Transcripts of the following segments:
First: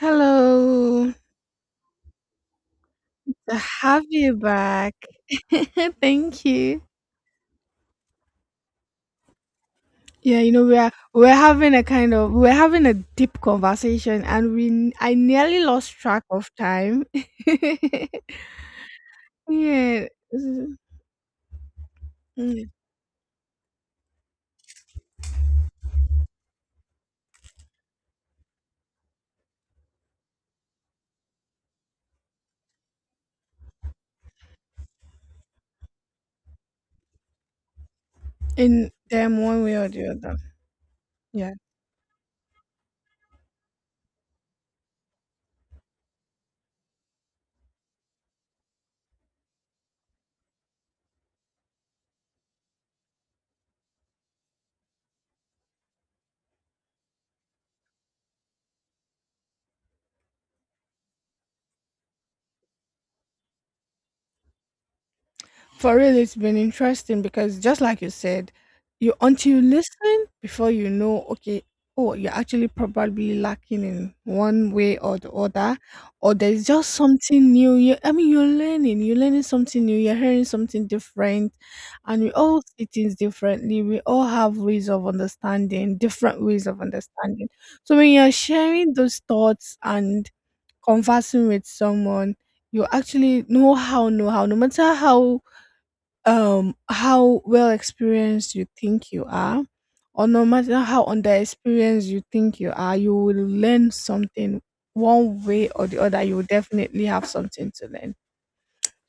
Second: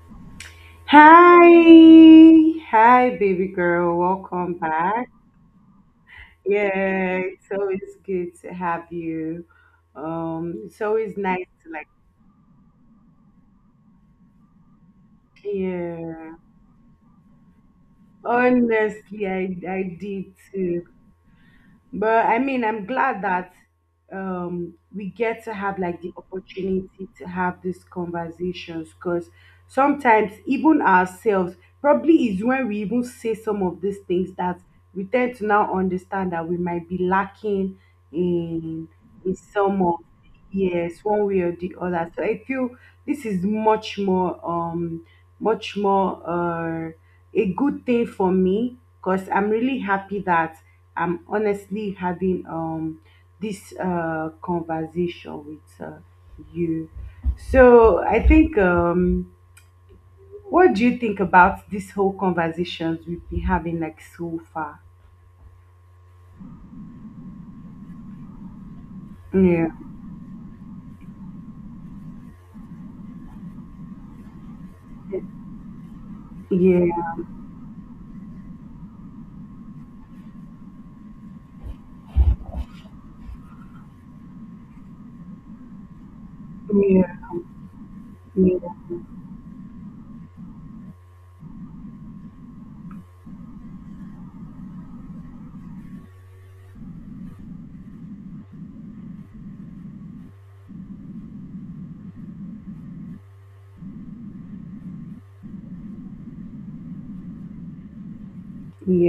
Hello, Hi, hi, baby to girl. have you Welcome back. back. Thank you. Yeah, it's always good to have you. Yeah, you know we It's are always we're nice to having a like, kind of we're having a deep conversation, and we I nearly lost track yeah. of time. Honestly, I yeah, did this is- too. But I mean, mm, I'm glad that we get to have like the opportunity to have these conversations because sometimes even ourselves probably is when we even say some of these things that we tend to now understand that we might be lacking in in in them one way some or of the other. yes, one way or Yeah. the other. So I feel this is much more much more a good thing for me because I'm really happy that I'm honestly having this conversation with you. So I think what do you think about this whole conversations we've been having like so far? For real, it's been interesting because just like you said, you until you Yeah, listen before you know, okay, oh, you're actually probably lacking in one way or the other, or there's yeah, just something new. I mean, you're learning something new, you're hearing something different, and we all see things differently. We all have ways of understanding, different ways of yeah, understanding. So when you're yeah, sharing those thoughts and conversing with someone, you actually know how, no matter how well experienced you think you are, or no matter how under experienced you think you are, you will learn something one way or the other. You will definitely have something to learn.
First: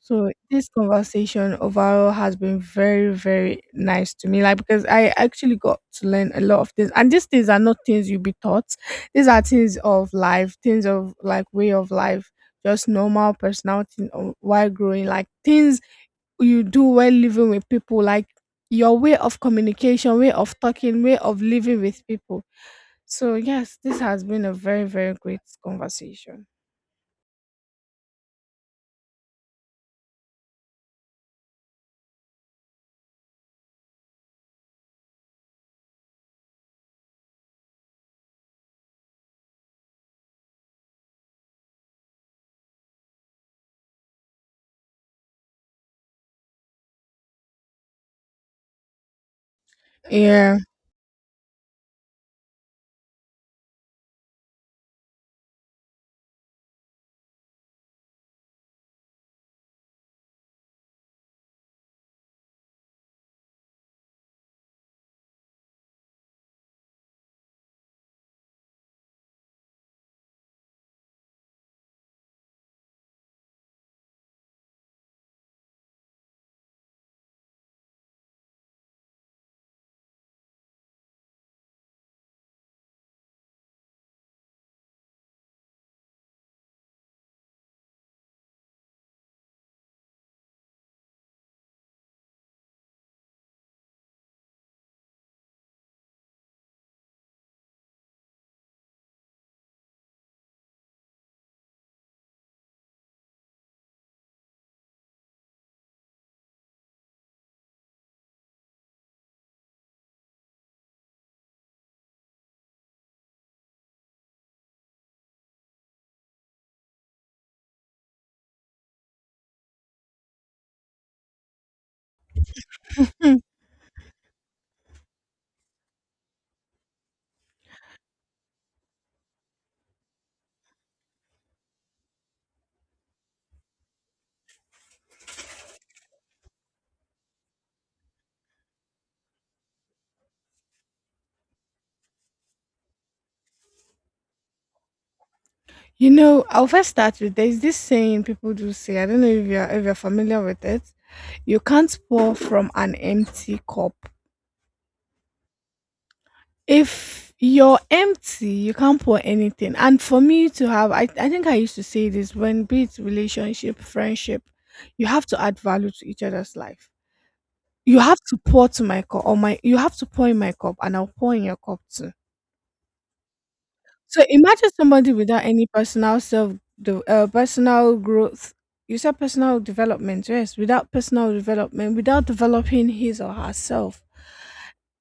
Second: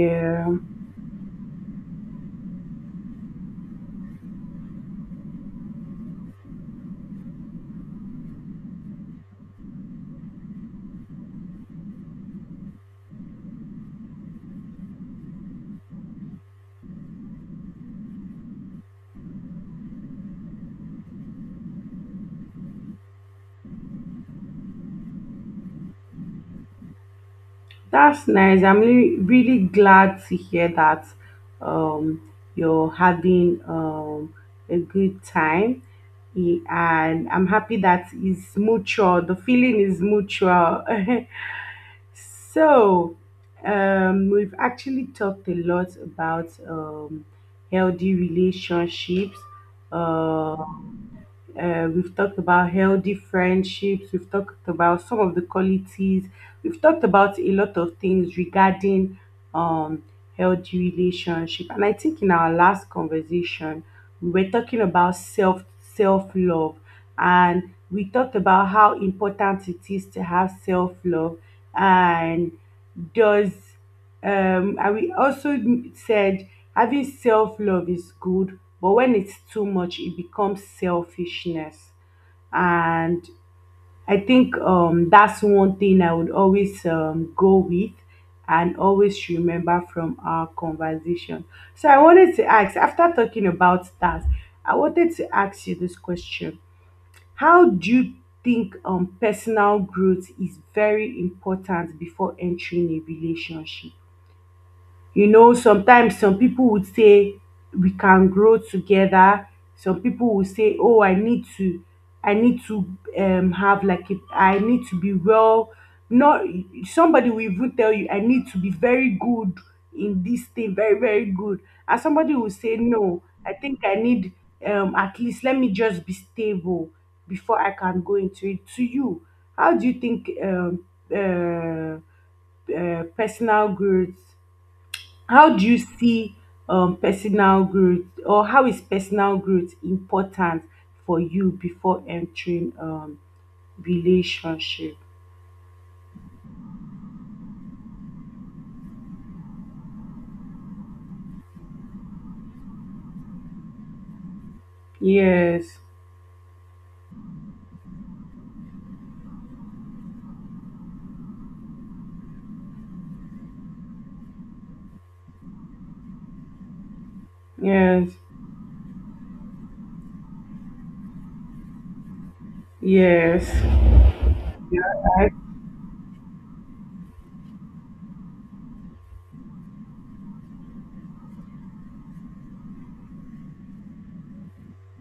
So this conversation overall has been very, very nice to me, like because I actually got to learn a lot of things, and these things are not things you'll be taught. These are things of life, things of like way of life, just normal personality or while growing, like things you do when living with people, like your way of communication, way of talking, way of living with people. So yes, this has been a very, very great conversation. That's nice. I'm really glad to hear that um, you're having a good time. And I'm happy that it's mutual. The feeling is mutual. So, we've actually talked a lot about healthy relationships, uh, Yeah, we've talked about healthy friendships. We've talked about some of the qualities. We've talked about a lot of things regarding um, healthy relationship. And I think in our last conversation, we were talking about self love, and we talked about how important it is to have self love and does and we also said having self love is good, but when it's too much, it becomes selfishness. And I think that's one thing I would always go with and always remember from our conversation. So I wanted to ask, after talking about that, I wanted to ask you this question. How do you think personal growth is very important before entering a relationship? You know, sometimes some people would say we can grow together. Some people will say, "Oh, I need to have like I need to be well." Not somebody will even tell you, "I need to be very good in this thing, very very good," and somebody will say, "No, I think I need at least let me just be stable before I can go into it." To you, how do you think uh, personal growth, how do you see personal growth, or how is personal growth important for you before entering relationship? you know, I'll first start with there's this saying people do say, I don't know if you're familiar with it. You can't pour from an empty cup. Yes, If you're empty, you can't pour anything. And for me to have, I think I used to say this, when be it relationship, friendship, you have to add value to each other's life. You yes, have to pour to my cup, or my you have to pour in my cup, and I'll pour in your cup too. yes, So imagine somebody I- without any personal self, the personal growth. You said personal development, yes. Without personal development, without developing his or herself,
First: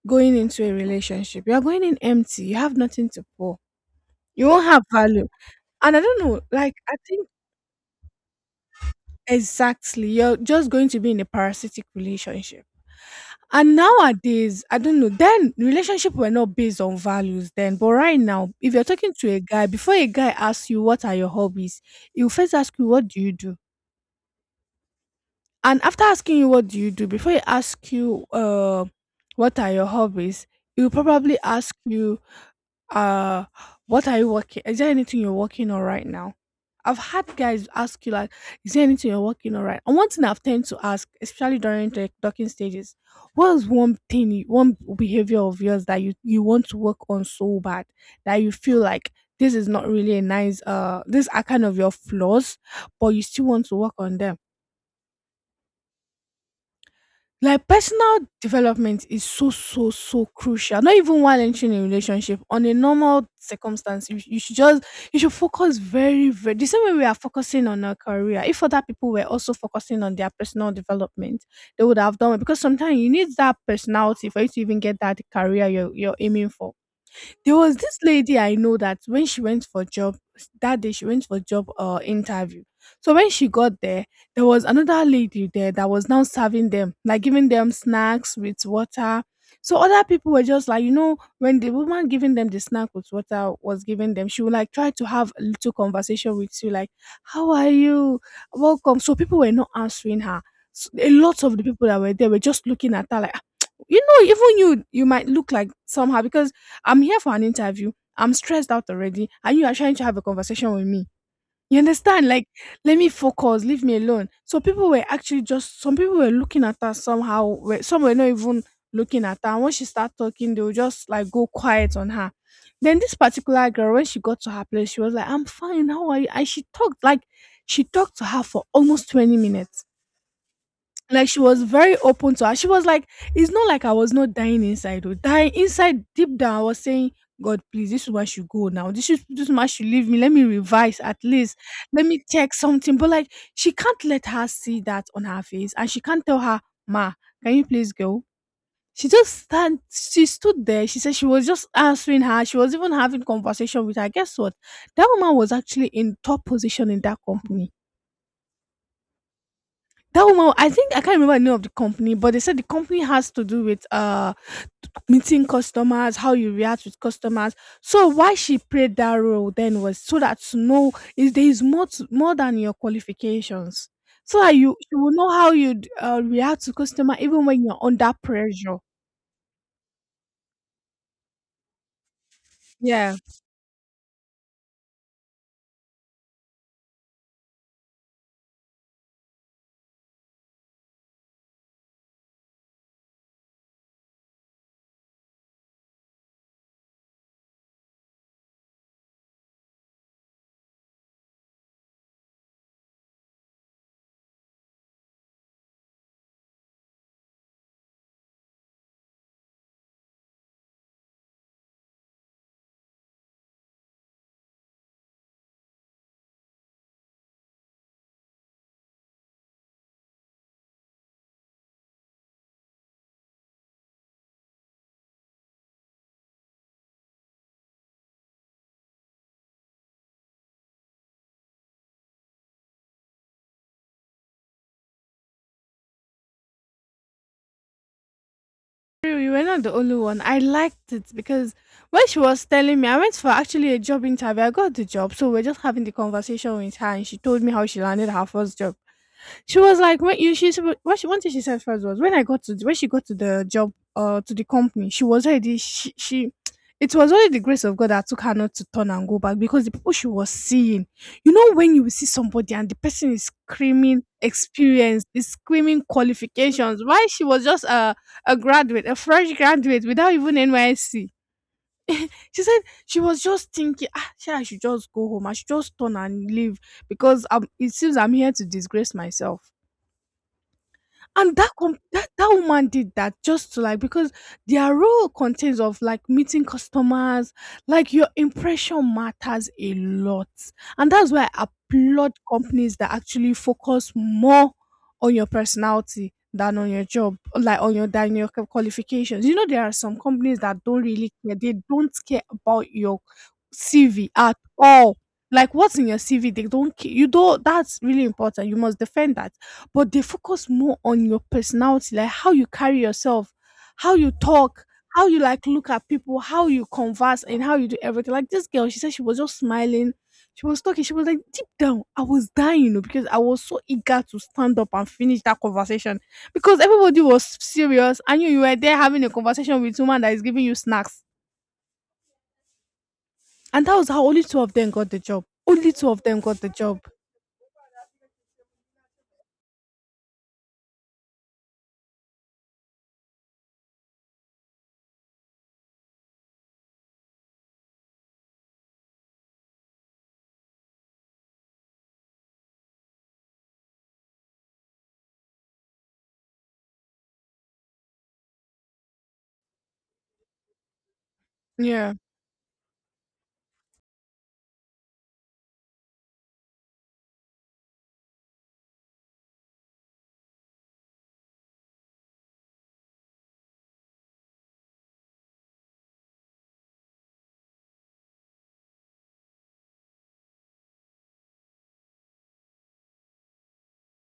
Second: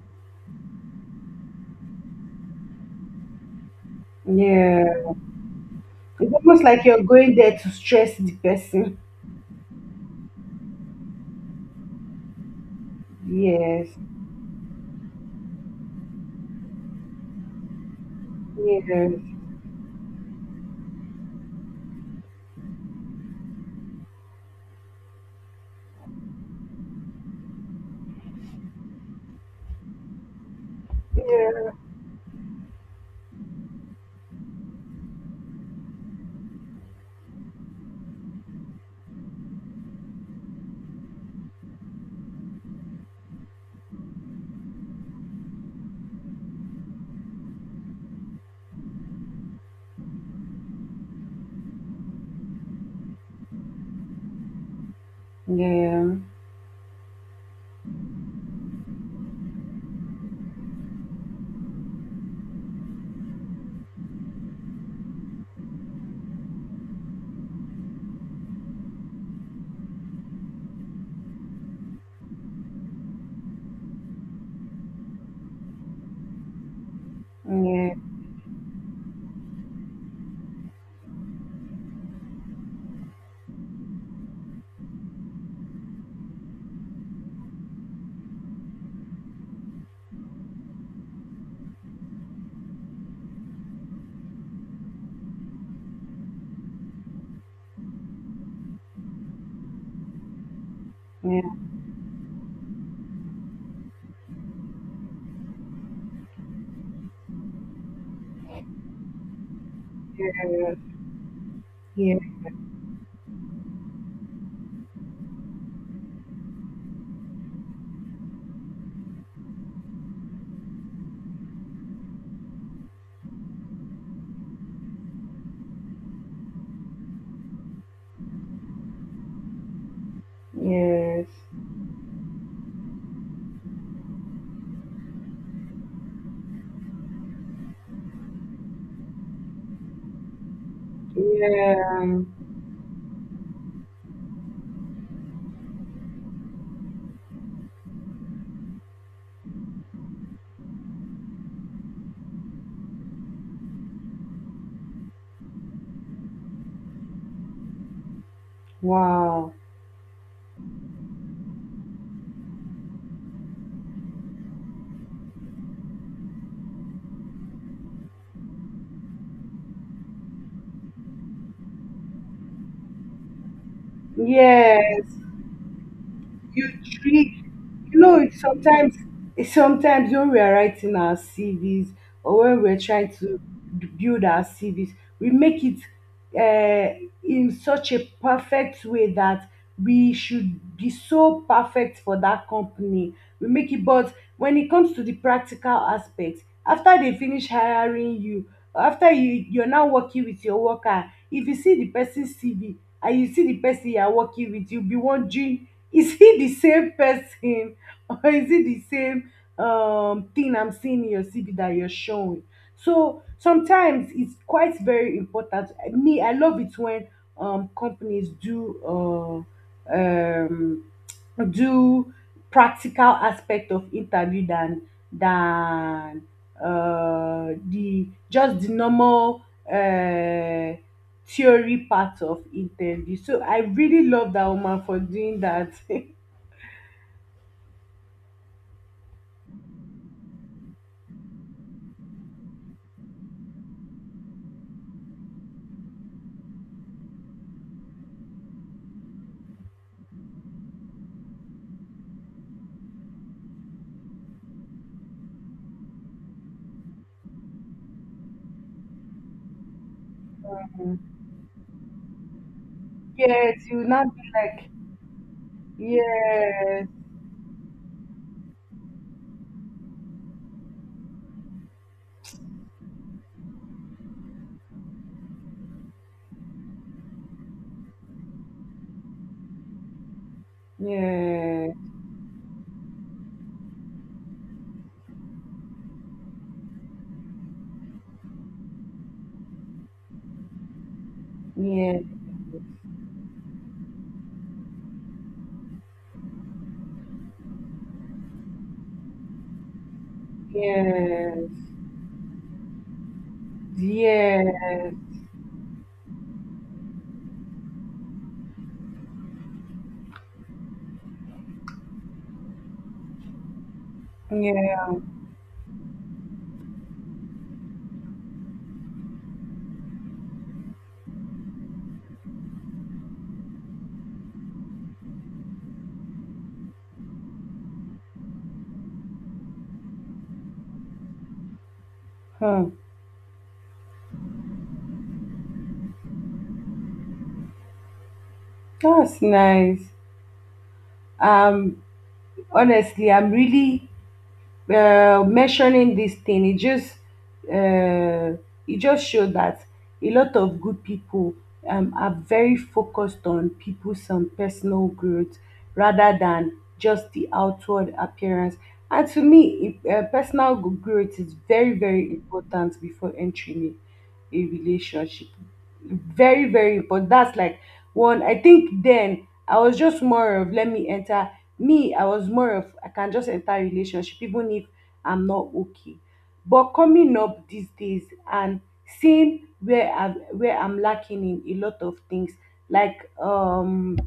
going into a relationship, you are going in empty. You have nothing to pour. You won't have yeah. value. And I don't It's know, almost like like I you're think going there to stress the person. exactly you're just going to be in a parasitic relationship. And Yes, nowadays, I don't know, then relationship were not based on values then. But right now, if yes, you're yeah, talking to a guy, before a guy asks you what are your hobbies, he'll first ask you, what do you do? And after asking you what do you do, before he asks you what are your hobbies, he'll probably yeah, ask you uh what are you working, is there anything you're working on right now? I've had guys ask you like, is there anything you're working on right? And one thing I've tend to ask, especially during the talking stages, what is one thing one behavior of yours that you want to work on so bad, that you feel like this is not really a nice these are kind of your flaws, but you still want to work on them. yeah, Like personal development is so, so, so crucial. Not even while entering a relationship, on a normal circumstance, you should just you should focus very, very the same way we are focusing on our career. If other people were also focusing on their personal development, they would have done it, because sometimes you need that personality for you to even get that career you're aiming for. There was this lady I know that when she went for job that day, she went for job interview. So when she got there, there was another lady there that was now serving them, like giving them snacks with water. So other people were just like, you know, when the woman giving them the snack with water was giving them, she would like try to have a little conversation with you, like, how are you? Welcome. So people were not answering her. So a yeah, lot of the people that were there were just looking at her like, "Ah, you know, even you might look like somehow because I'm here for an interview. I'm stressed out already. And you are trying to have a conversation with me. You yeah, understand? Like, let me focus, leave me alone." So people were actually just some people were looking at her somehow. Some were not even looking at her. And when she started talking, they would just like go quiet on her. Then this particular girl, when she got to her place, she was like, "I'm fine, how are you?" And she talked to her for almost 20 minutes, yes, like she was very open to her. She was like, it's not like I was not dying inside. Or dying inside deep down, I was saying, God, please, this woman should go now. This woman should leave me. Let me revise at least. Let yeah. me check something. But like she can't let her see that on her face. And she can't tell her, Ma, can you please go? She just stand she stood there. She said she was just answering her. She was even having conversation with her. Guess what? That woman was actually in top position in that company. Wow. That woman, I think I can't remember the name of the company, but they said the company has to do with meeting customers, how you react with customers. So why she played that role then was so that to know is there is more more than your qualifications, so that you will Yes, know how you react you to customer treat. even when you're You under know, pressure. sometimes when we are writing our CVs or when we're trying Yeah. to build our CVs, we make it uh, in such a perfect way that we should be so perfect for that company. We make it, but when it comes to the practical aspects, after they finish hiring you, or after you're now working with your worker, if you see the person's CV and you see the person you are working with, you'll be wondering is he the same person or is it the same thing I'm seeing in your CV that you're showing? So sometimes it's quite very important. Me, I love it when companies do uh, um, do practical aspect of interview than than the just the normal uh, theory part of interview. So I really love that woman for doing that. True, you were not the only one. I liked it because when she was telling me, I went for actually a job interview. I got the job, so we're just having the conversation with her, and she told me how she landed her first job. She was like, "When what she one thing she said first was when I got to when she got to the job to the company, she was already she it was only the grace of God that took her not to turn and go back, because the people she was seeing, you know, when you see somebody and the person is Yes, you will screaming not be like, experience, is screaming qualifications, yes, why she was just a graduate, a fresh graduate without even NYSC. She said she was just thinking, ah, sure, I should just go home. I should just turn and leave because it seems I'm here to disgrace myself. And that yes, that woman did that just to like because their role contains of like meeting customers, like your impression matters a lot. And that's why I yes, applaud companies that actually focus more on your personality than on your job, like on your than your qualifications. You know, there are some companies that don't really care, yes, they don't care about your CV at yes, all, like what's in your CV they don't care. You don't, that's really important, you must defend that. But they focus more on your personality, like how you carry yourself, how you talk, yeah. how you like look at people, how you converse, and how you do everything. Like this girl, she said she was just smiling, she was talking, she was like deep down, I was dying, you know, because I was so eager to stand up and finish that conversation, because everybody was serious. I knew you were there having a conversation with someone that is giving you snacks, Hmm. and that was how only two of them got the job. Only two of them got the job. That's nice. Um, honestly, I'm really mentioning this thing uh, it just showed that a lot of good people are very focused on people's personal growth rather than just the outward appearance, and to me personal growth is very Yeah, very important before entering a relationship, very very important. That's like one. I think then I was just more of let me enter. Me, I was more of I can just enter a relationship even if I'm not okay. But coming up these days and seeing where I'm lacking in a lot of things, like um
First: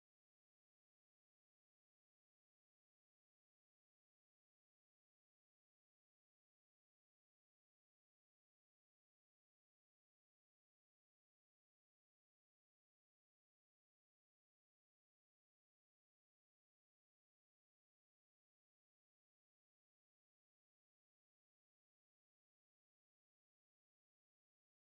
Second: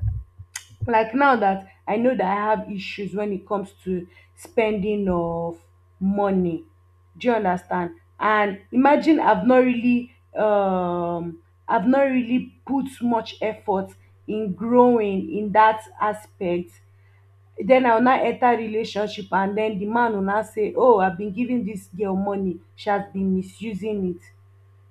like now that I know that I have issues when it comes to spending of money. Do you understand? And imagine I've not really put much effort in growing in that aspect. Den I will now enter relationship and den the man will now say, oh, I been giving dis girl money, she has been misusing it.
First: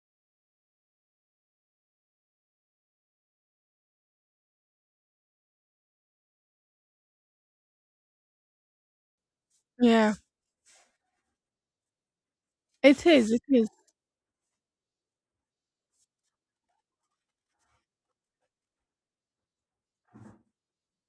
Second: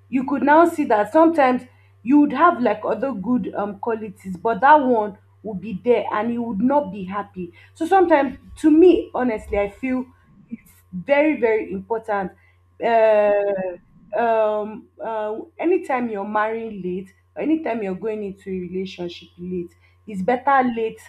You could now see that sometimes you would have like other good qualities, but that one would be there and you would not be happy. So sometimes to me, honestly, I feel yeah, it's very, very important. it is, it is. Uh anytime you're marrying late, or anytime you're going into a relationship late, it's better late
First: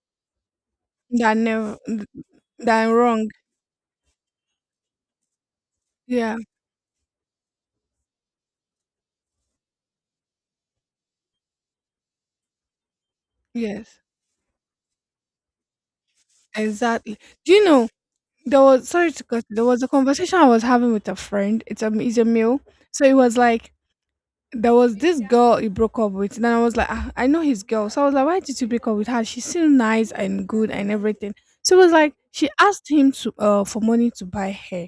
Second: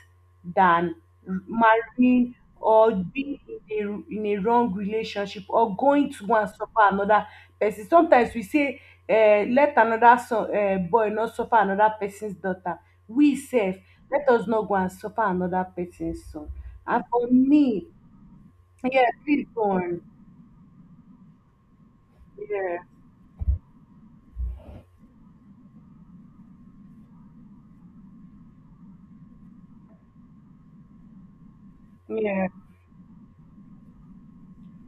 than That never, marrying that I'm or wrong. being in a wrong relationship, or going to Yeah, one and suffer another person. Sometimes we say, let another son boy no suffer another person's daughter, we sef yes, let us not go and suffer another person's son, and exactly. for Do you me, know there was yeah, sorry to cut please go there was a on, conversation I was having with a friend. It's a he's a male. yeah, So it was like there was this girl he broke up with. And then I was like, ah, I know his girl. So I was like, why did you break up with her? She's still nice and good and everything. So it was like yeah, she asked him to for money to buy hair.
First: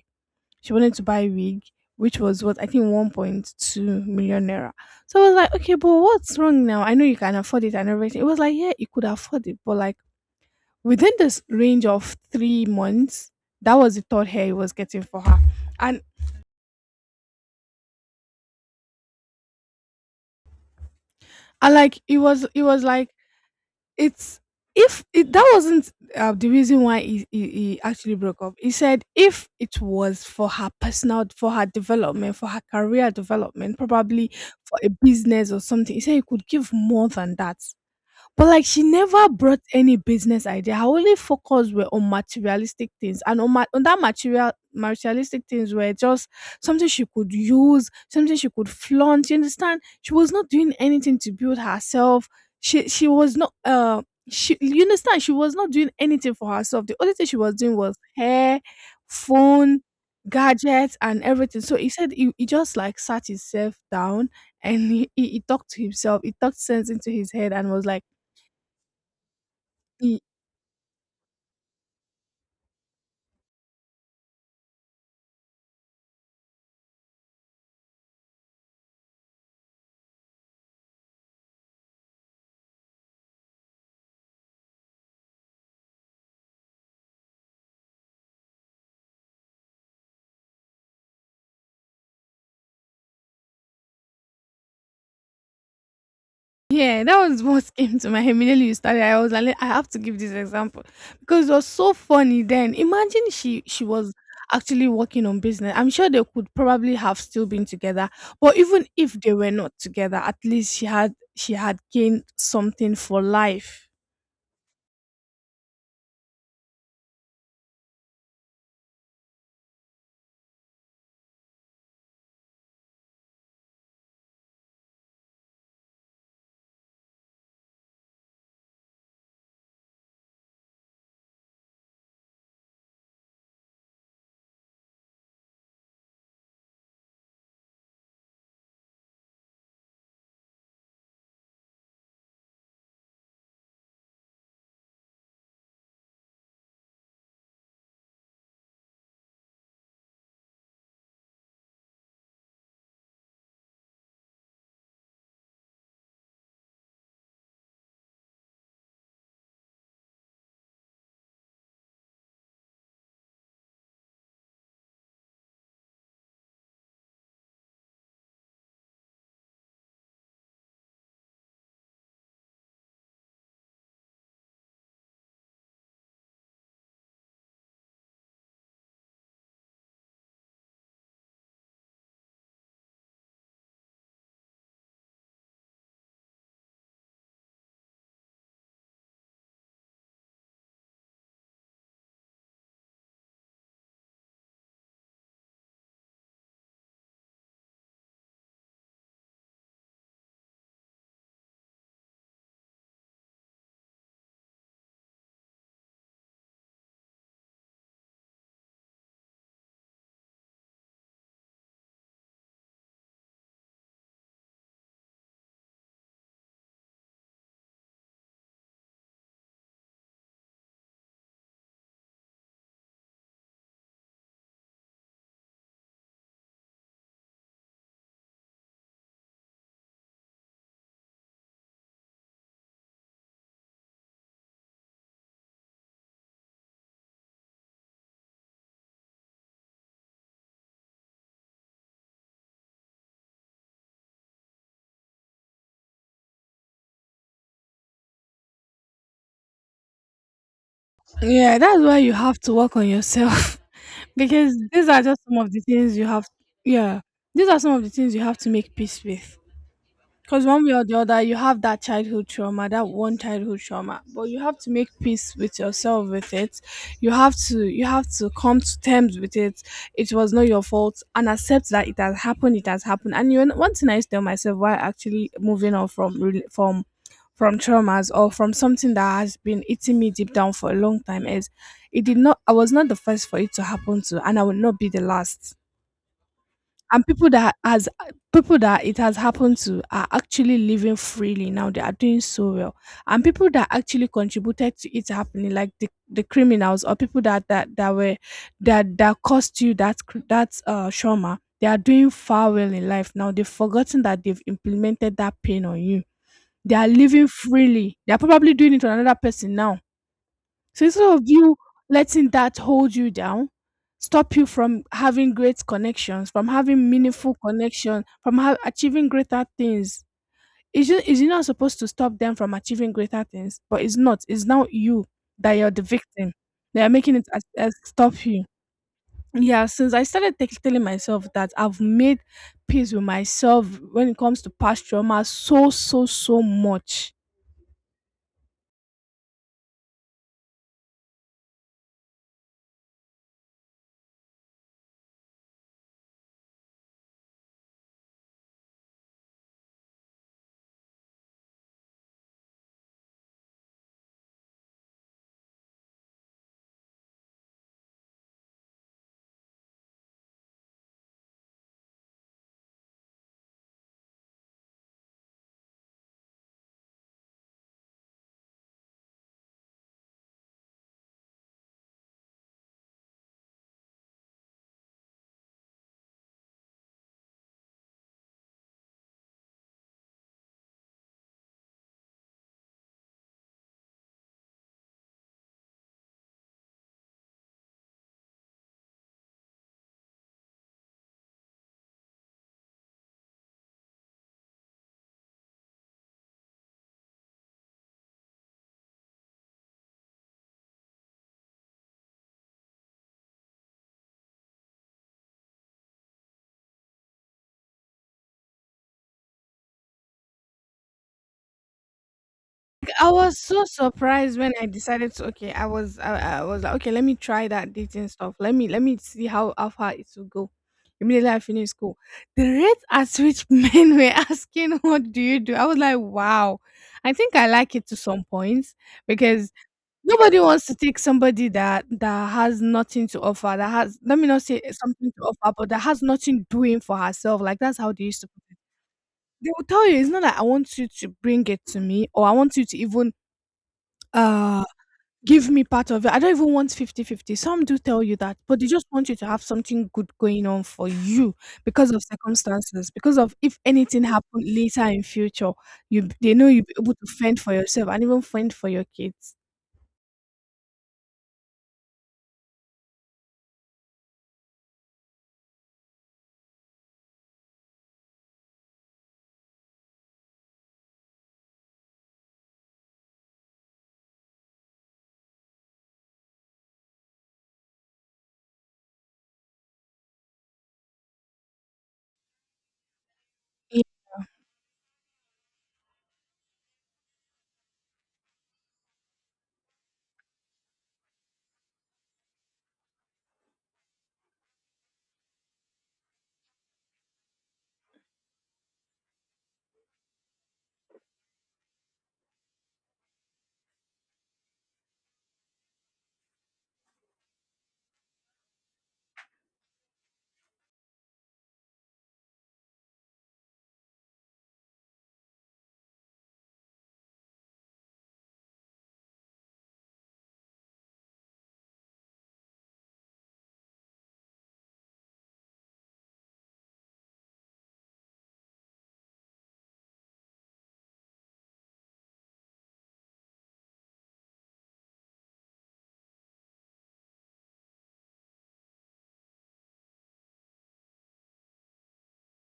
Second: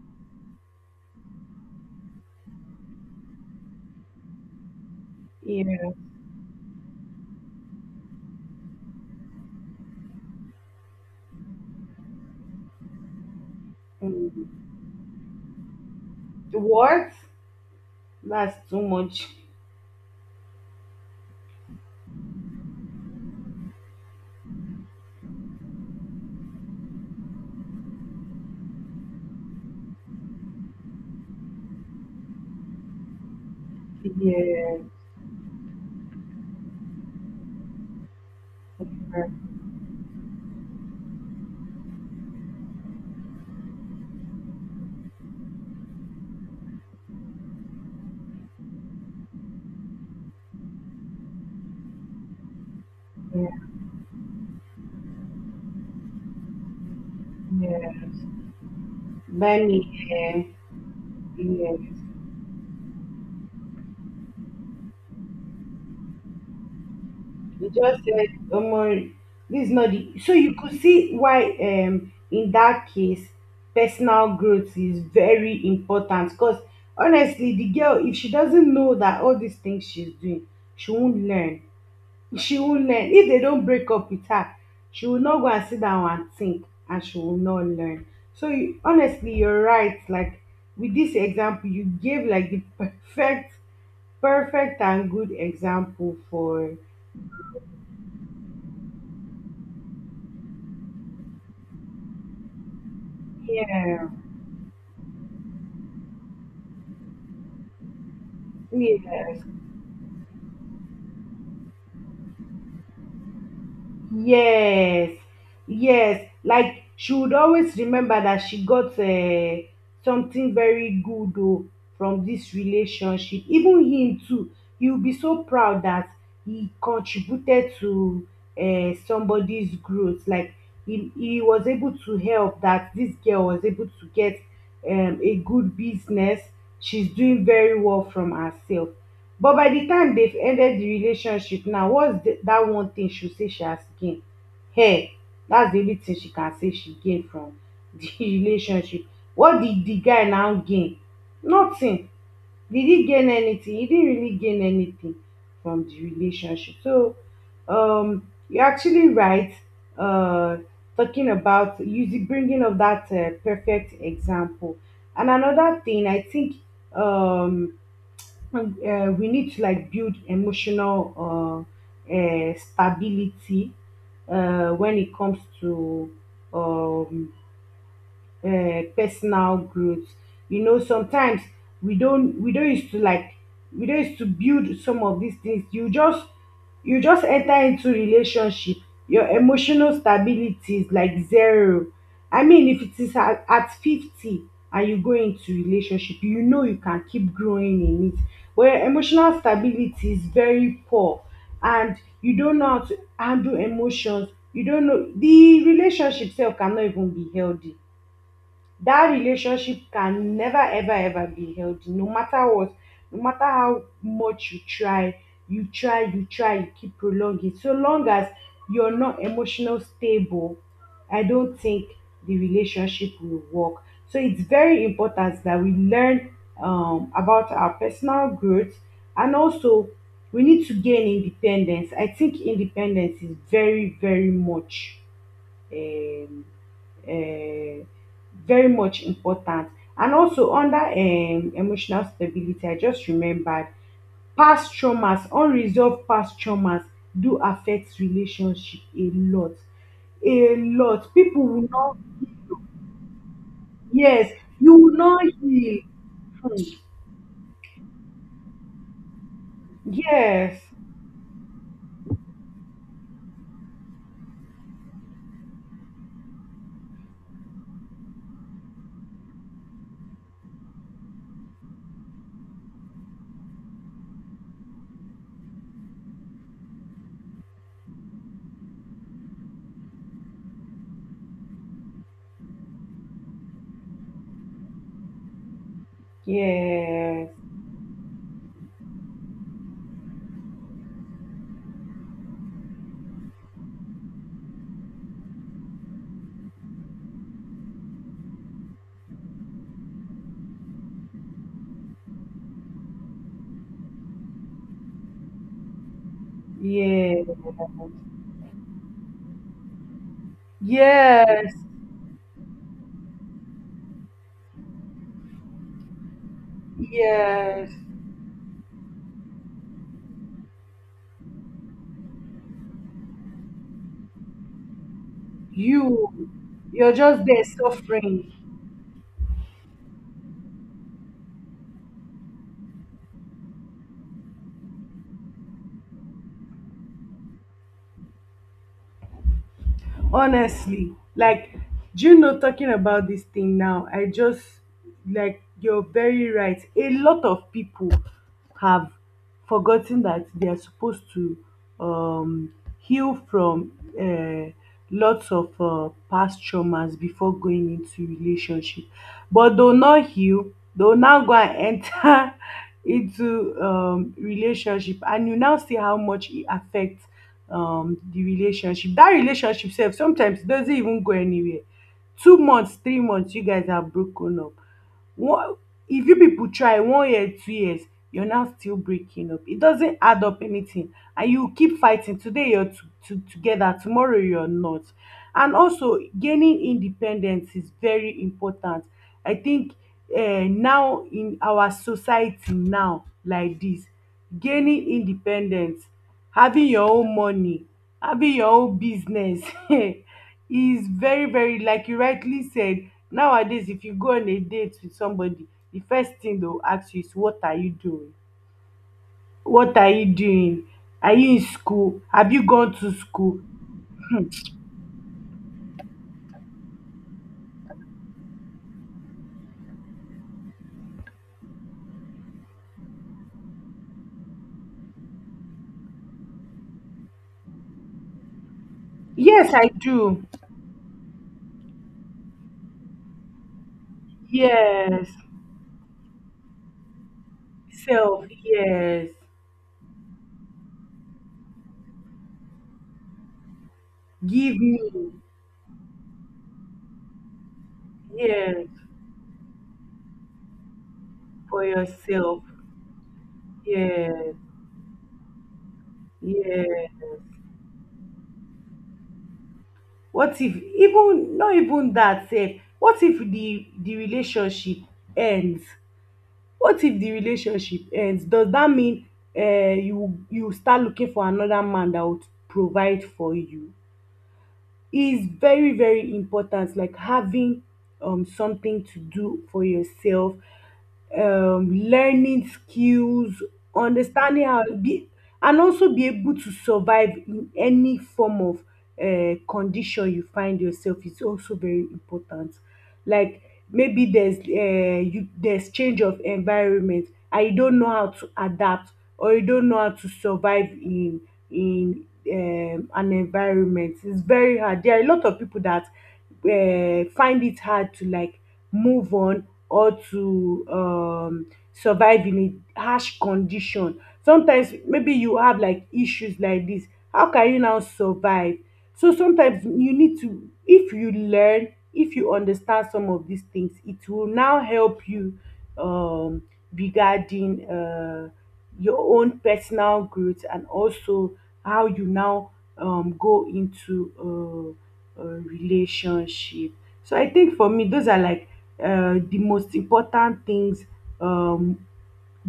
She wanted to buy wig, which was what I think 1.2 million naira. So I was like, okay, but yeah, what's wrong now? I know you can afford it and everything. It was like, yeah, you could afford it, but like within this range of 3 months, that was the third hair he mm. was getting for her, and What, that's too much. I like it was like it's if it, that wasn't the reason why he actually broke up. He said if it was for her career development, probably Yeah, for a business or something, he said he could give more than that. But, like, she yeah, never brought any business idea. Her only focus were on materialistic things, and on that materialistic things were just something she could use, something she could flaunt. You understand? She was not doing anything to build herself. She was yeah, not, she you understand, she was not doing anything for herself. The only thing she was doing was yeah. hair, Buy me, phone, yeah, gadgets, and everything. So yeah. he said, he just like sat himself down and he talked to himself. He talked sense into his head You and was like. just said, um, this is not the. Y- So you could see why, in that case, personal growth is very important. Because honestly, the girl, if she doesn't know that all these things she's doing, she won't learn. She won't learn. If they don't break up with her, she will not go and sit down and think, and she will not learn. So you, honestly, you're right. Like with this example, you gave like the perfect, perfect and good example for, Yeah, that was what came to my head immediately you started. I was like, I have to give this example because it was so funny then. Imagine she yeah, was actually working on business. I'm sure they could probably have still been together, but even if yeah. they were not together, at least she had gained something for life. Yes, yes. Like she would always remember that she got something very good oh, from this relationship. Even him too, he will be so proud that he contributed to somebody's growth. Like he was able to help that this girl was able to get a good business. She's doing very well from herself, but by the time they've ended the relationship now, whats the, that one thing she say she has gained. Hey, that's the only thing she can say she gained from the relationship. What did the guy now gain? Nothing. Did he gain anything? He didn't really gain anything from the relationship. So you're actually right, uh talking about using bringing up that perfect example. And another thing I think um and, we need to like build emotional stability when it comes to um, personal growth. You know, sometimes we don't used to like, we don't used to build some of these things. You just, you just enter into relationship, your emotional stability is like zero. I mean, if it is at 50 and you go into relationship, you know, you can keep growing in it, but your emotional stability is very poor, and you don't know how to handle emotions. You don't know, the relationship itself cannot even be healthy. That relationship can never ever ever be healthy no matter what, no matter how much you try. You try, you try, you keep prolonging. So long as you're not emotional stable, I don't think the relationship will work. So it's very important that we learn about our personal growth. And also, we need to gain independence. I think independence is very very much um, um very much important. And also under emotional stability, I just remembered past traumas, unresolved past traumas do affect relationship a lot, a lot. Pipu Yeah, will that's no, why you have to work on yourself yes, because you these will are no just some of the heal, things you have. um Yeah, these are some of the things you have to make peace with. Because yes, one way or the other, you have that childhood trauma, that one childhood trauma, but you have to make peace with yourself with it. You have to come to terms with it. It was not your fault, and accept that it has happened. It has happened. And, you know, one thing I used to tell myself while actually moving on from from traumas or from something that has been eating me deep down for a long time is, it did not. I was not the first for it to happen to, and I will not be the last. And yes, people that has people that it has happened to are actually living freely now. They are doing so well. And people that actually contributed to it happening, like the criminals or people that caused you that trauma, they are doing far well in life now. They've forgotten that they've implemented that pain on you. They are yes, living freely. They are probably doing it to another person now. So, instead of yes, you letting that hold you down, stop you from having great connections, from having meaningful yes, connection, from achieving greater things. It's just, it's not supposed to stop them from achieving greater things, but it's not. It's now you that you're the you victim. They are you're making just it as, there as stop suffering. you. Yeah, since I started telling myself that I've made peace with myself when it comes to past trauma so much. Honestly, like, do you know, talking about this thing now, I just, like, you're very right. A lot of people have forgotten that they are supposed to um heal from uh, lots of past traumas before going into relationship, but they'll not heal. They'll now go and enter into relationship, and you now see how much it affects the relationship. Dat relationship sef sometimes e doesn't even go anywhere. 2 months, 3 months you guys have broken up. One, if you pipu try 1 year, 2 years, you're now still breaking up. It doesn't add up anything and you keep fighting. Today you're to together, tomorrow you're not. And also gaining independence is very important. I think now in our society now like dis, gaining independence, having your own money, having your own business is very like you rightly said. Nowadays, if you go on a date with somebody, the first thing they will ask you is what are you doing? What are you doing? Are you in school? Have you gone to I school? was so surprised when I decided to. Okay, I was like, okay, let me try that dating stuff. Let me see how far it will go. Immediately I finished school. The rate at which men were asking, what do you do? I was like, wow. I think I like it to some points because Yes, I do. nobody wants to take somebody that has nothing to offer, that has, let me not say Yes, something to offer, but that has nothing doing for herself. Like, that's how they self. used to put it. Yes, They will tell you, it's not that I want you to bring it to me, or I want you to even, give uh, me. give me part of it. I don't even want 50-50. Some do tell you that, but Yes, they just want you to have something good going on for you for because of yourself. circumstances, because of if anything Yes. happened later in future, you they know you'll be Yes. able to fend for yourself and even fend for your kids. What if, even no, even that sef, what if the relationship ends? What if the relationship ends? Does that mean you start looking for another man that would provide for you? Is very very important, like having something to do for yourself, learning skills, Yeah. understanding how be, and also be able to survive in any form of condition you find yourself is also very important. Like, maybe there's you, there's change of environment and you don't know how to adapt, or you don't know how to survive in in an environment. It's very hard. There are a lot of people that find it hard to, like, move on or to survive in a harsh condition. Sometimes maybe you have like issues like this. How can you now survive? So sometimes you need to, if you learn, if you understand some of these things, it will now help you um, regarding your own personal growth and also how you now go into a relationship. So I think for me, those are like the most important things um,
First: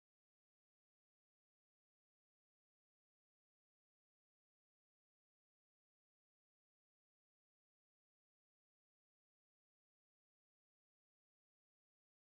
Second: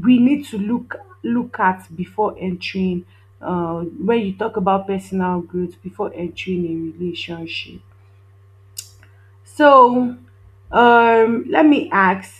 we need to look at before entering, when you talk about personal growth, before entering a relationship. So let me ask,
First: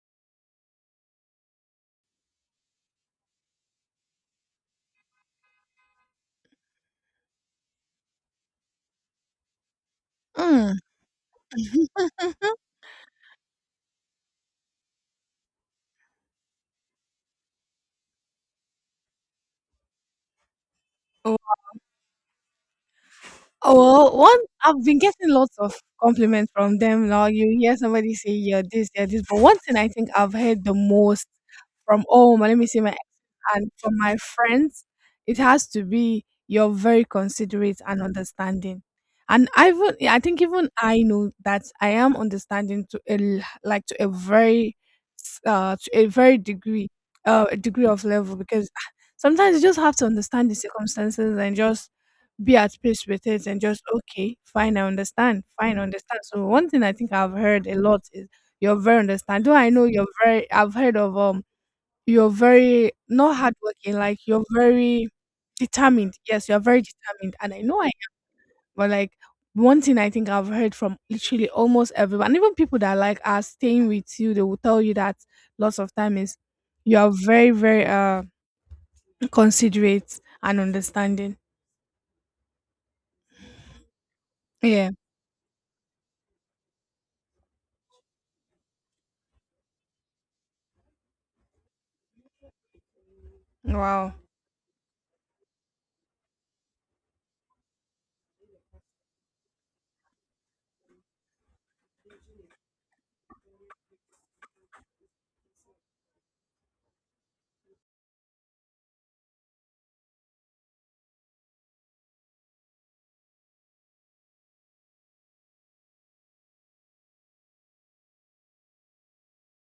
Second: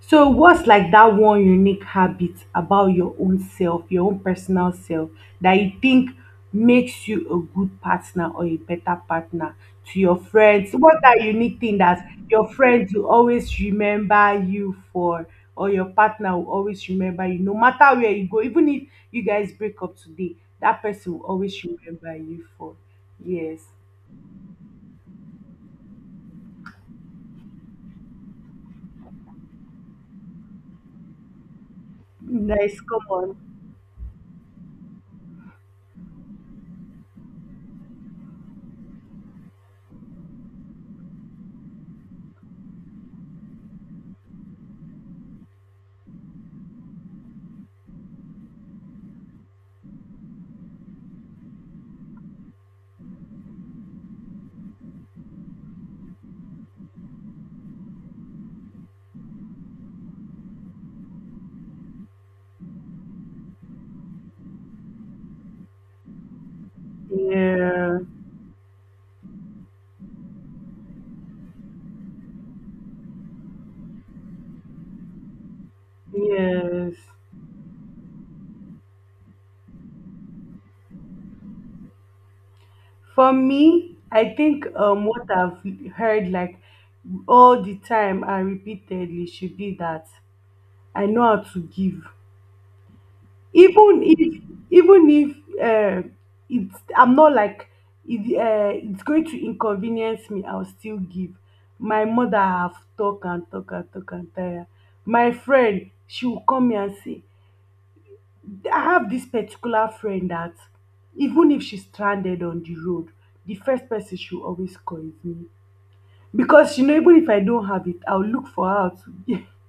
so what's like that one unique habit about your own self, your own personal self that you think makes you a good partner or a better partner to your friends? Mm. What's that unique thing that your friends will always remember you for, or your partner will always remember you, no matter where you go, even if you guys break up today, that person will always remember you for. Yes. Oh, well, one, I've been getting lots of compliments from them now. You hear somebody say, "Yeah, this, yeah, this." But one thing I think I've heard the most, from all my, let me say, Nice, my ex come on. and from my friends, it has to be, you're very considerate and understanding. And I, even I think, even I know that I am understanding to a l- like to a very s- to a very degree, a degree of level, because sometimes you just have to understand the circumstances and just be at peace with it and just okay, fine, I understand, so one thing I think I've heard a lot is, you're very understand, though I know you're very, I've heard of you're very, not, hardworking, like you're very determined. Yes, you're very determined, and I know I am. Yeah. But, like, one thing I think I've heard from literally almost everyone, even people that, like, are staying with you, they will tell you that lots of time is, Yes. you are very very considerate and understanding. For me, I think Yeah. What I've heard, like, all the time and repeatedly should be that I know how to give. Even Wow. if, even if, uh, it's I'm not like it, it's going to inconvenience me, I'll still give. My mother have talk and talk and talk and tire. My friend, she will come here and say, I have this particular friend that even if she's stranded on the road, the first person she will always call is me. Because you know, even if I don't have it, I'll look for how to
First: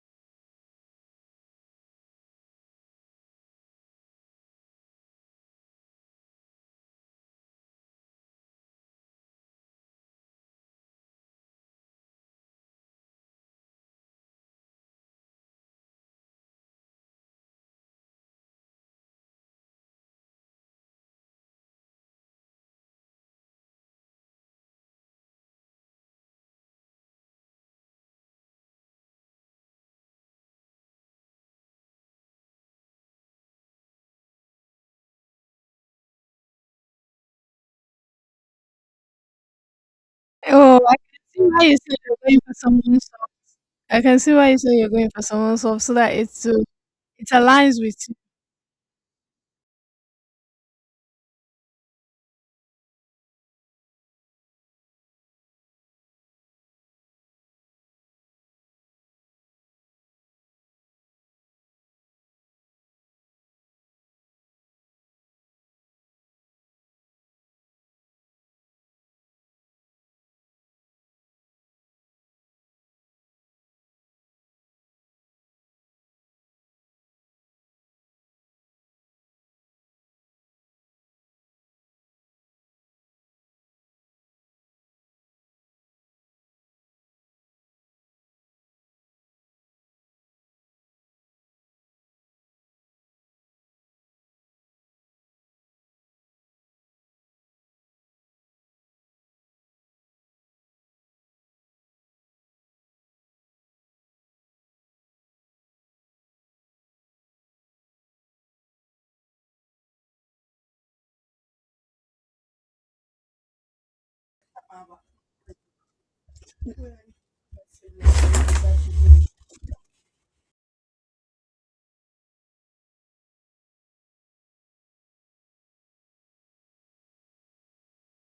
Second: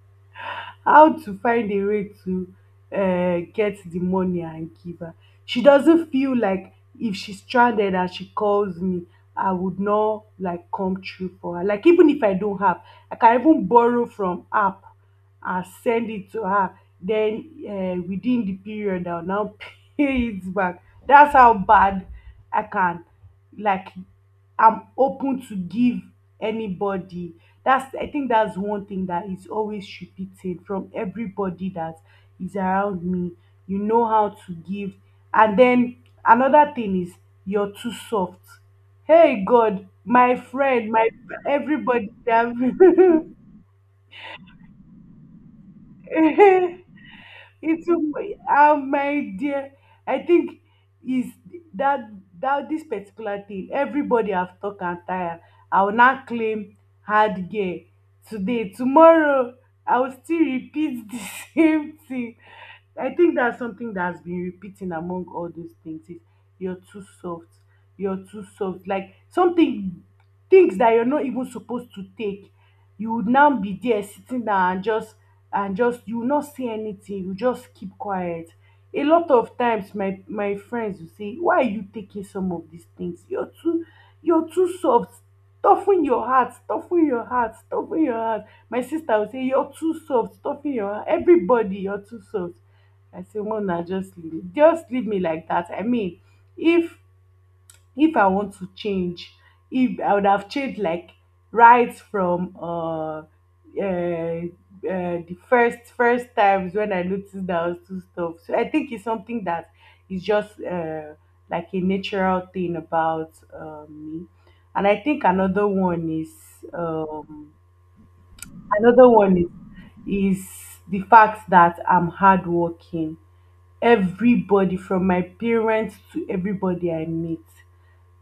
how to find a way to get the money and give her. She doesn't feel like if she's stranded and she calls me, I would not, like, come through for her. Like, even if I don't have, I can even borrow from app and send it to her, then within the period, I'll now pay it back. That's how bad I can, like, I'm open to give anybody. That's, I think that's one thing that is always repeated from everybody that is around me. You know how to give. And then another thing is you're too soft. Hey God, my Oh, friend, I my can see why you say everybody you're going that for someone soft. I can see why you say you're going for someone soft so that it's, it aligns with into you. how, my dear, I think is that that this particular thing everybody have talk and tire, I will now claim hard gear. Today, tomorrow, I will still repeat the same thing. I think that's something that's been repeating among all those things is you're too soft. You're too soft, like something, things that you're not even supposed to take, you would now be there sitting down and just, and just you will not say anything, you just keep quiet. A lot of times, my friends will say, why are you taking some of these things? You're too, you're too soft. Toughen your heart, toughen your heart, toughen your heart. My sister will say you're too soft, toughen your heart, everybody, you're too soft. I say, no na, just leave me. Just leave me like that. I mean, if if I want to change, if I would have changed, like, right from the first times when I noticed that I was too stuff. So I think it's something that is just like a natural thing about me. And I think another one is um, another one is the fact that I'm hardworking. Everybody, from my parents to everybody I meet,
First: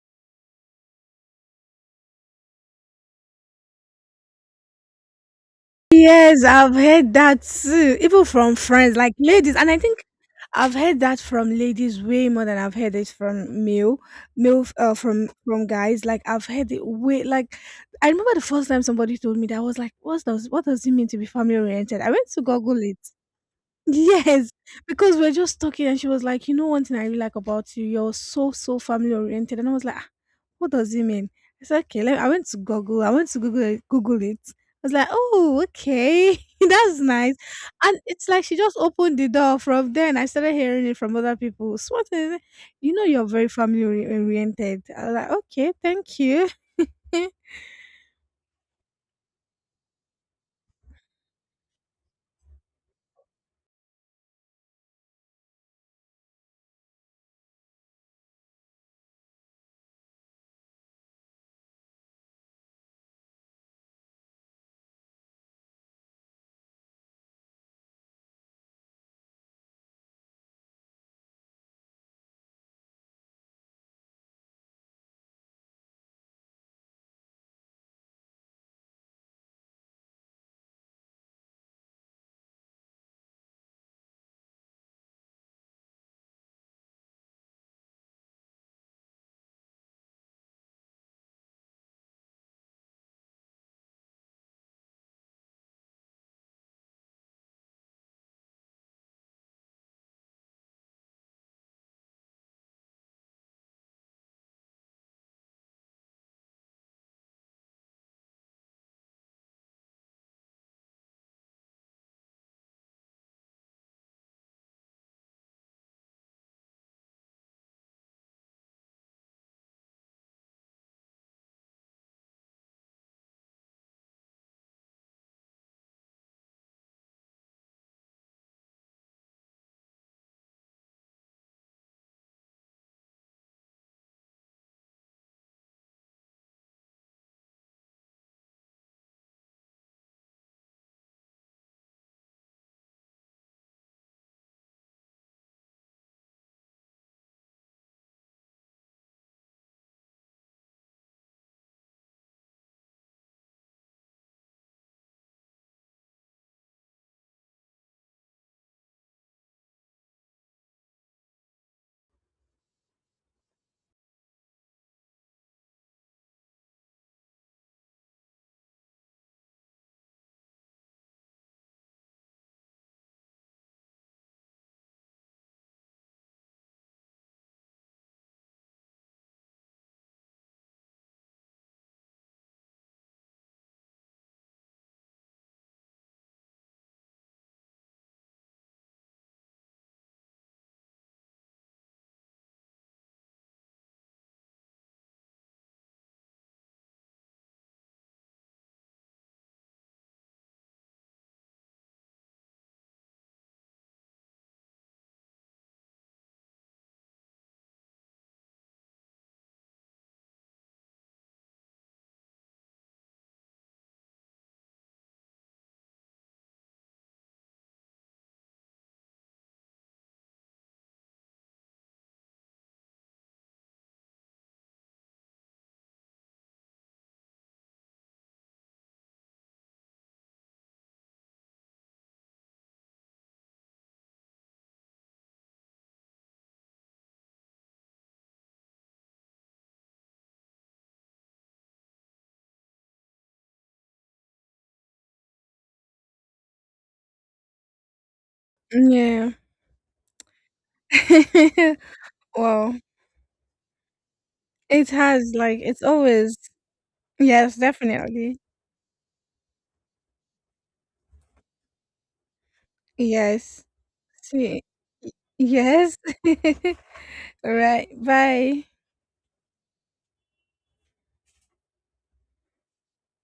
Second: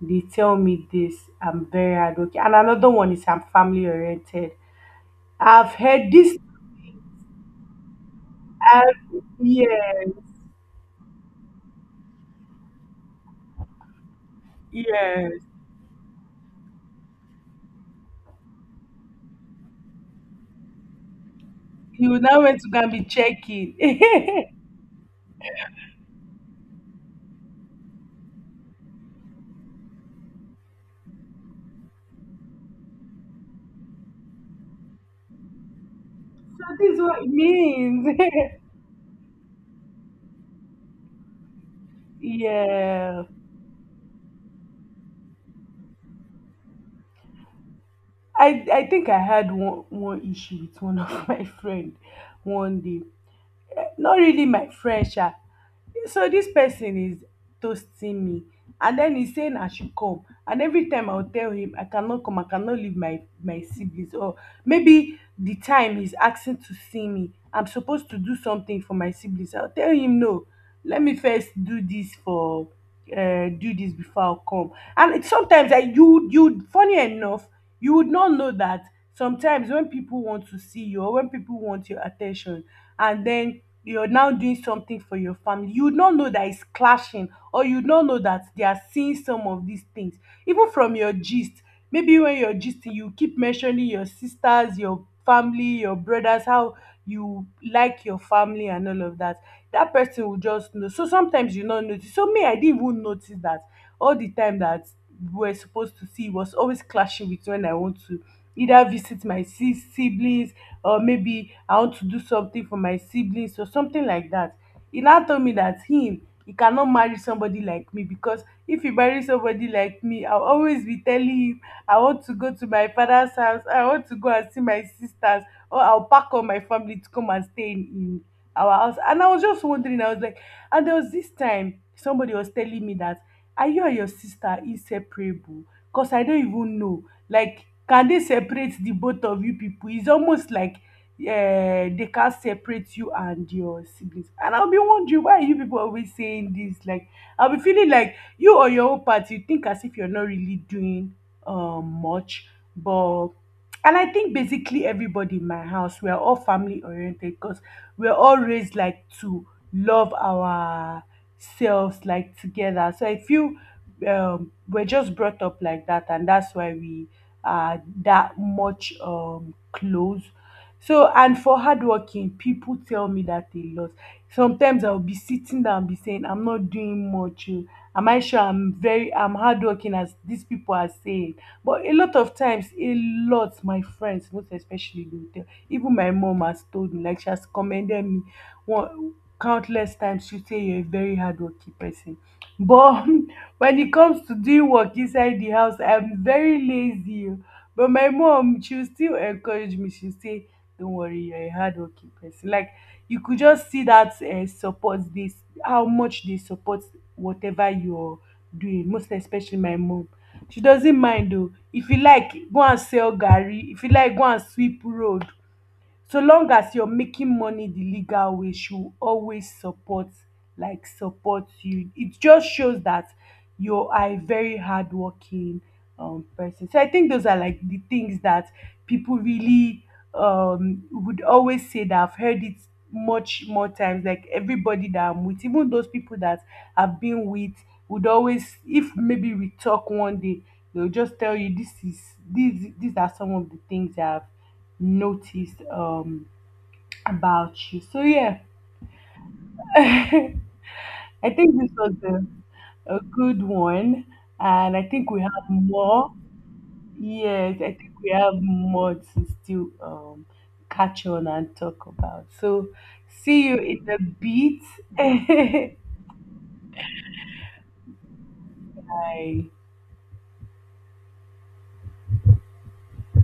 they tell me this. I'm very hardworking. And another one is I'm family oriented. I've heard this. Yes, I've heard that too, even from friends, like, I've, ladies. And I think yes. I've heard that from ladies way more than I've heard it from male, male f- uh, from Yes. from guys. Like, I've heard it way like, I remember the first time somebody told me that, I was like, what does it mean to be family oriented? I You went now to went to Google go and it. be checking. So Yes, because we're just talking, and she was like, "You know, one thing I really like about you, you're so family oriented." And I was like, ah, "What does it mean?" I said, "Okay." Let I went to Google. I went to Google it. I was like, "Oh, okay, this that's is what it nice." And means. it's like she just opened the door. From then, I started hearing it from other people. So what is it? You know, Yeah. you're very family oriented. I was like, "Okay, thank you." I think I had one issue with one of my friend one day, not really my friend sha. Yeah, so this person is toasting me, and then he's saying I should come. And every time I'll tell him I cannot come, I cannot leave my, my siblings. Or maybe the time he's asking to see me, I'm supposed to do something for my siblings. I'll tell him no, let me first do this for do this before I'll come. And it, sometimes I, you funny enough, you would not know that sometimes when people want to see you or when people want your attention, and then you're now doing something for your family, you would not know that it's clashing, or you would not know that they are seeing some of these things, even from your gist. Maybe when you're gisting, you keep mentioning your sisters, your family, your brothers, how you like your family and all of that, that person will just know. So sometimes you not notice. So me, I didn't even notice that all the time that we're supposed to see was always clashing with when I want to either visit my sis siblings, or maybe I want to do something for my siblings or something like that. He now told me that him, he cannot marry somebody like me, because if he marry somebody like me, I'll always be telling him I want to go to my father's house, I want to go and see my sisters, or I'll pack all my family to come and stay in our house. And I was just wondering, I was like, and there was this time somebody was telling me that, are you and your sister inseparable? Because I don't even know. Like, can they separate the both of you people? It's almost like, yeah, they can't separate you and your siblings. And I'll be wondering, why are you people always saying this? Like, I'll be feeling like you, or your own part, you think as if you're not really doing much, but, and I think basically everybody in my house, we are all family oriented, because we're all raised like to love ourselves, like, together. So I feel we're just brought up like that, and that's why we are that much close. So, and for hardworking, people tell me that a lot. Sometimes I'll be sitting down and be saying, I'm not doing much. Oh. Am I sure I'm very, I'm hardworking as these people are saying? But a lot of times, a lot, my friends, most especially, they will tell. Even my mom has told me, like she has commended me one countless times. She say, you're a very hardworking person. But when it comes to doing work inside the house, I'm very lazy. Oh. But my mom, she will still encourage me. She say, don't worry, you're a hardworking person. Like, you could just see that support this, how much they support whatever you're doing, most especially my mom. She doesn't mind though. If you like, go and sell Gary. If you like, go and sweep road. So long as you're making money the legal way, she will always support, like, support you. It just shows that you are a very hardworking person. So I think those are like the things that people really would always say. That I've heard it much more times, like everybody that I'm with, even those people that I've been with, would always, if maybe we talk one day, they'll just tell you this is, these are some of the things that I've noticed about you. So yeah. Yeah. I think this was Well, a good one, and I it think we has, have like, it's more. always. Yes, Yes, I think we have definitely. more to still catch on and talk about. So see you Yes. in a See, bit. yes. Alright, bye. Bye.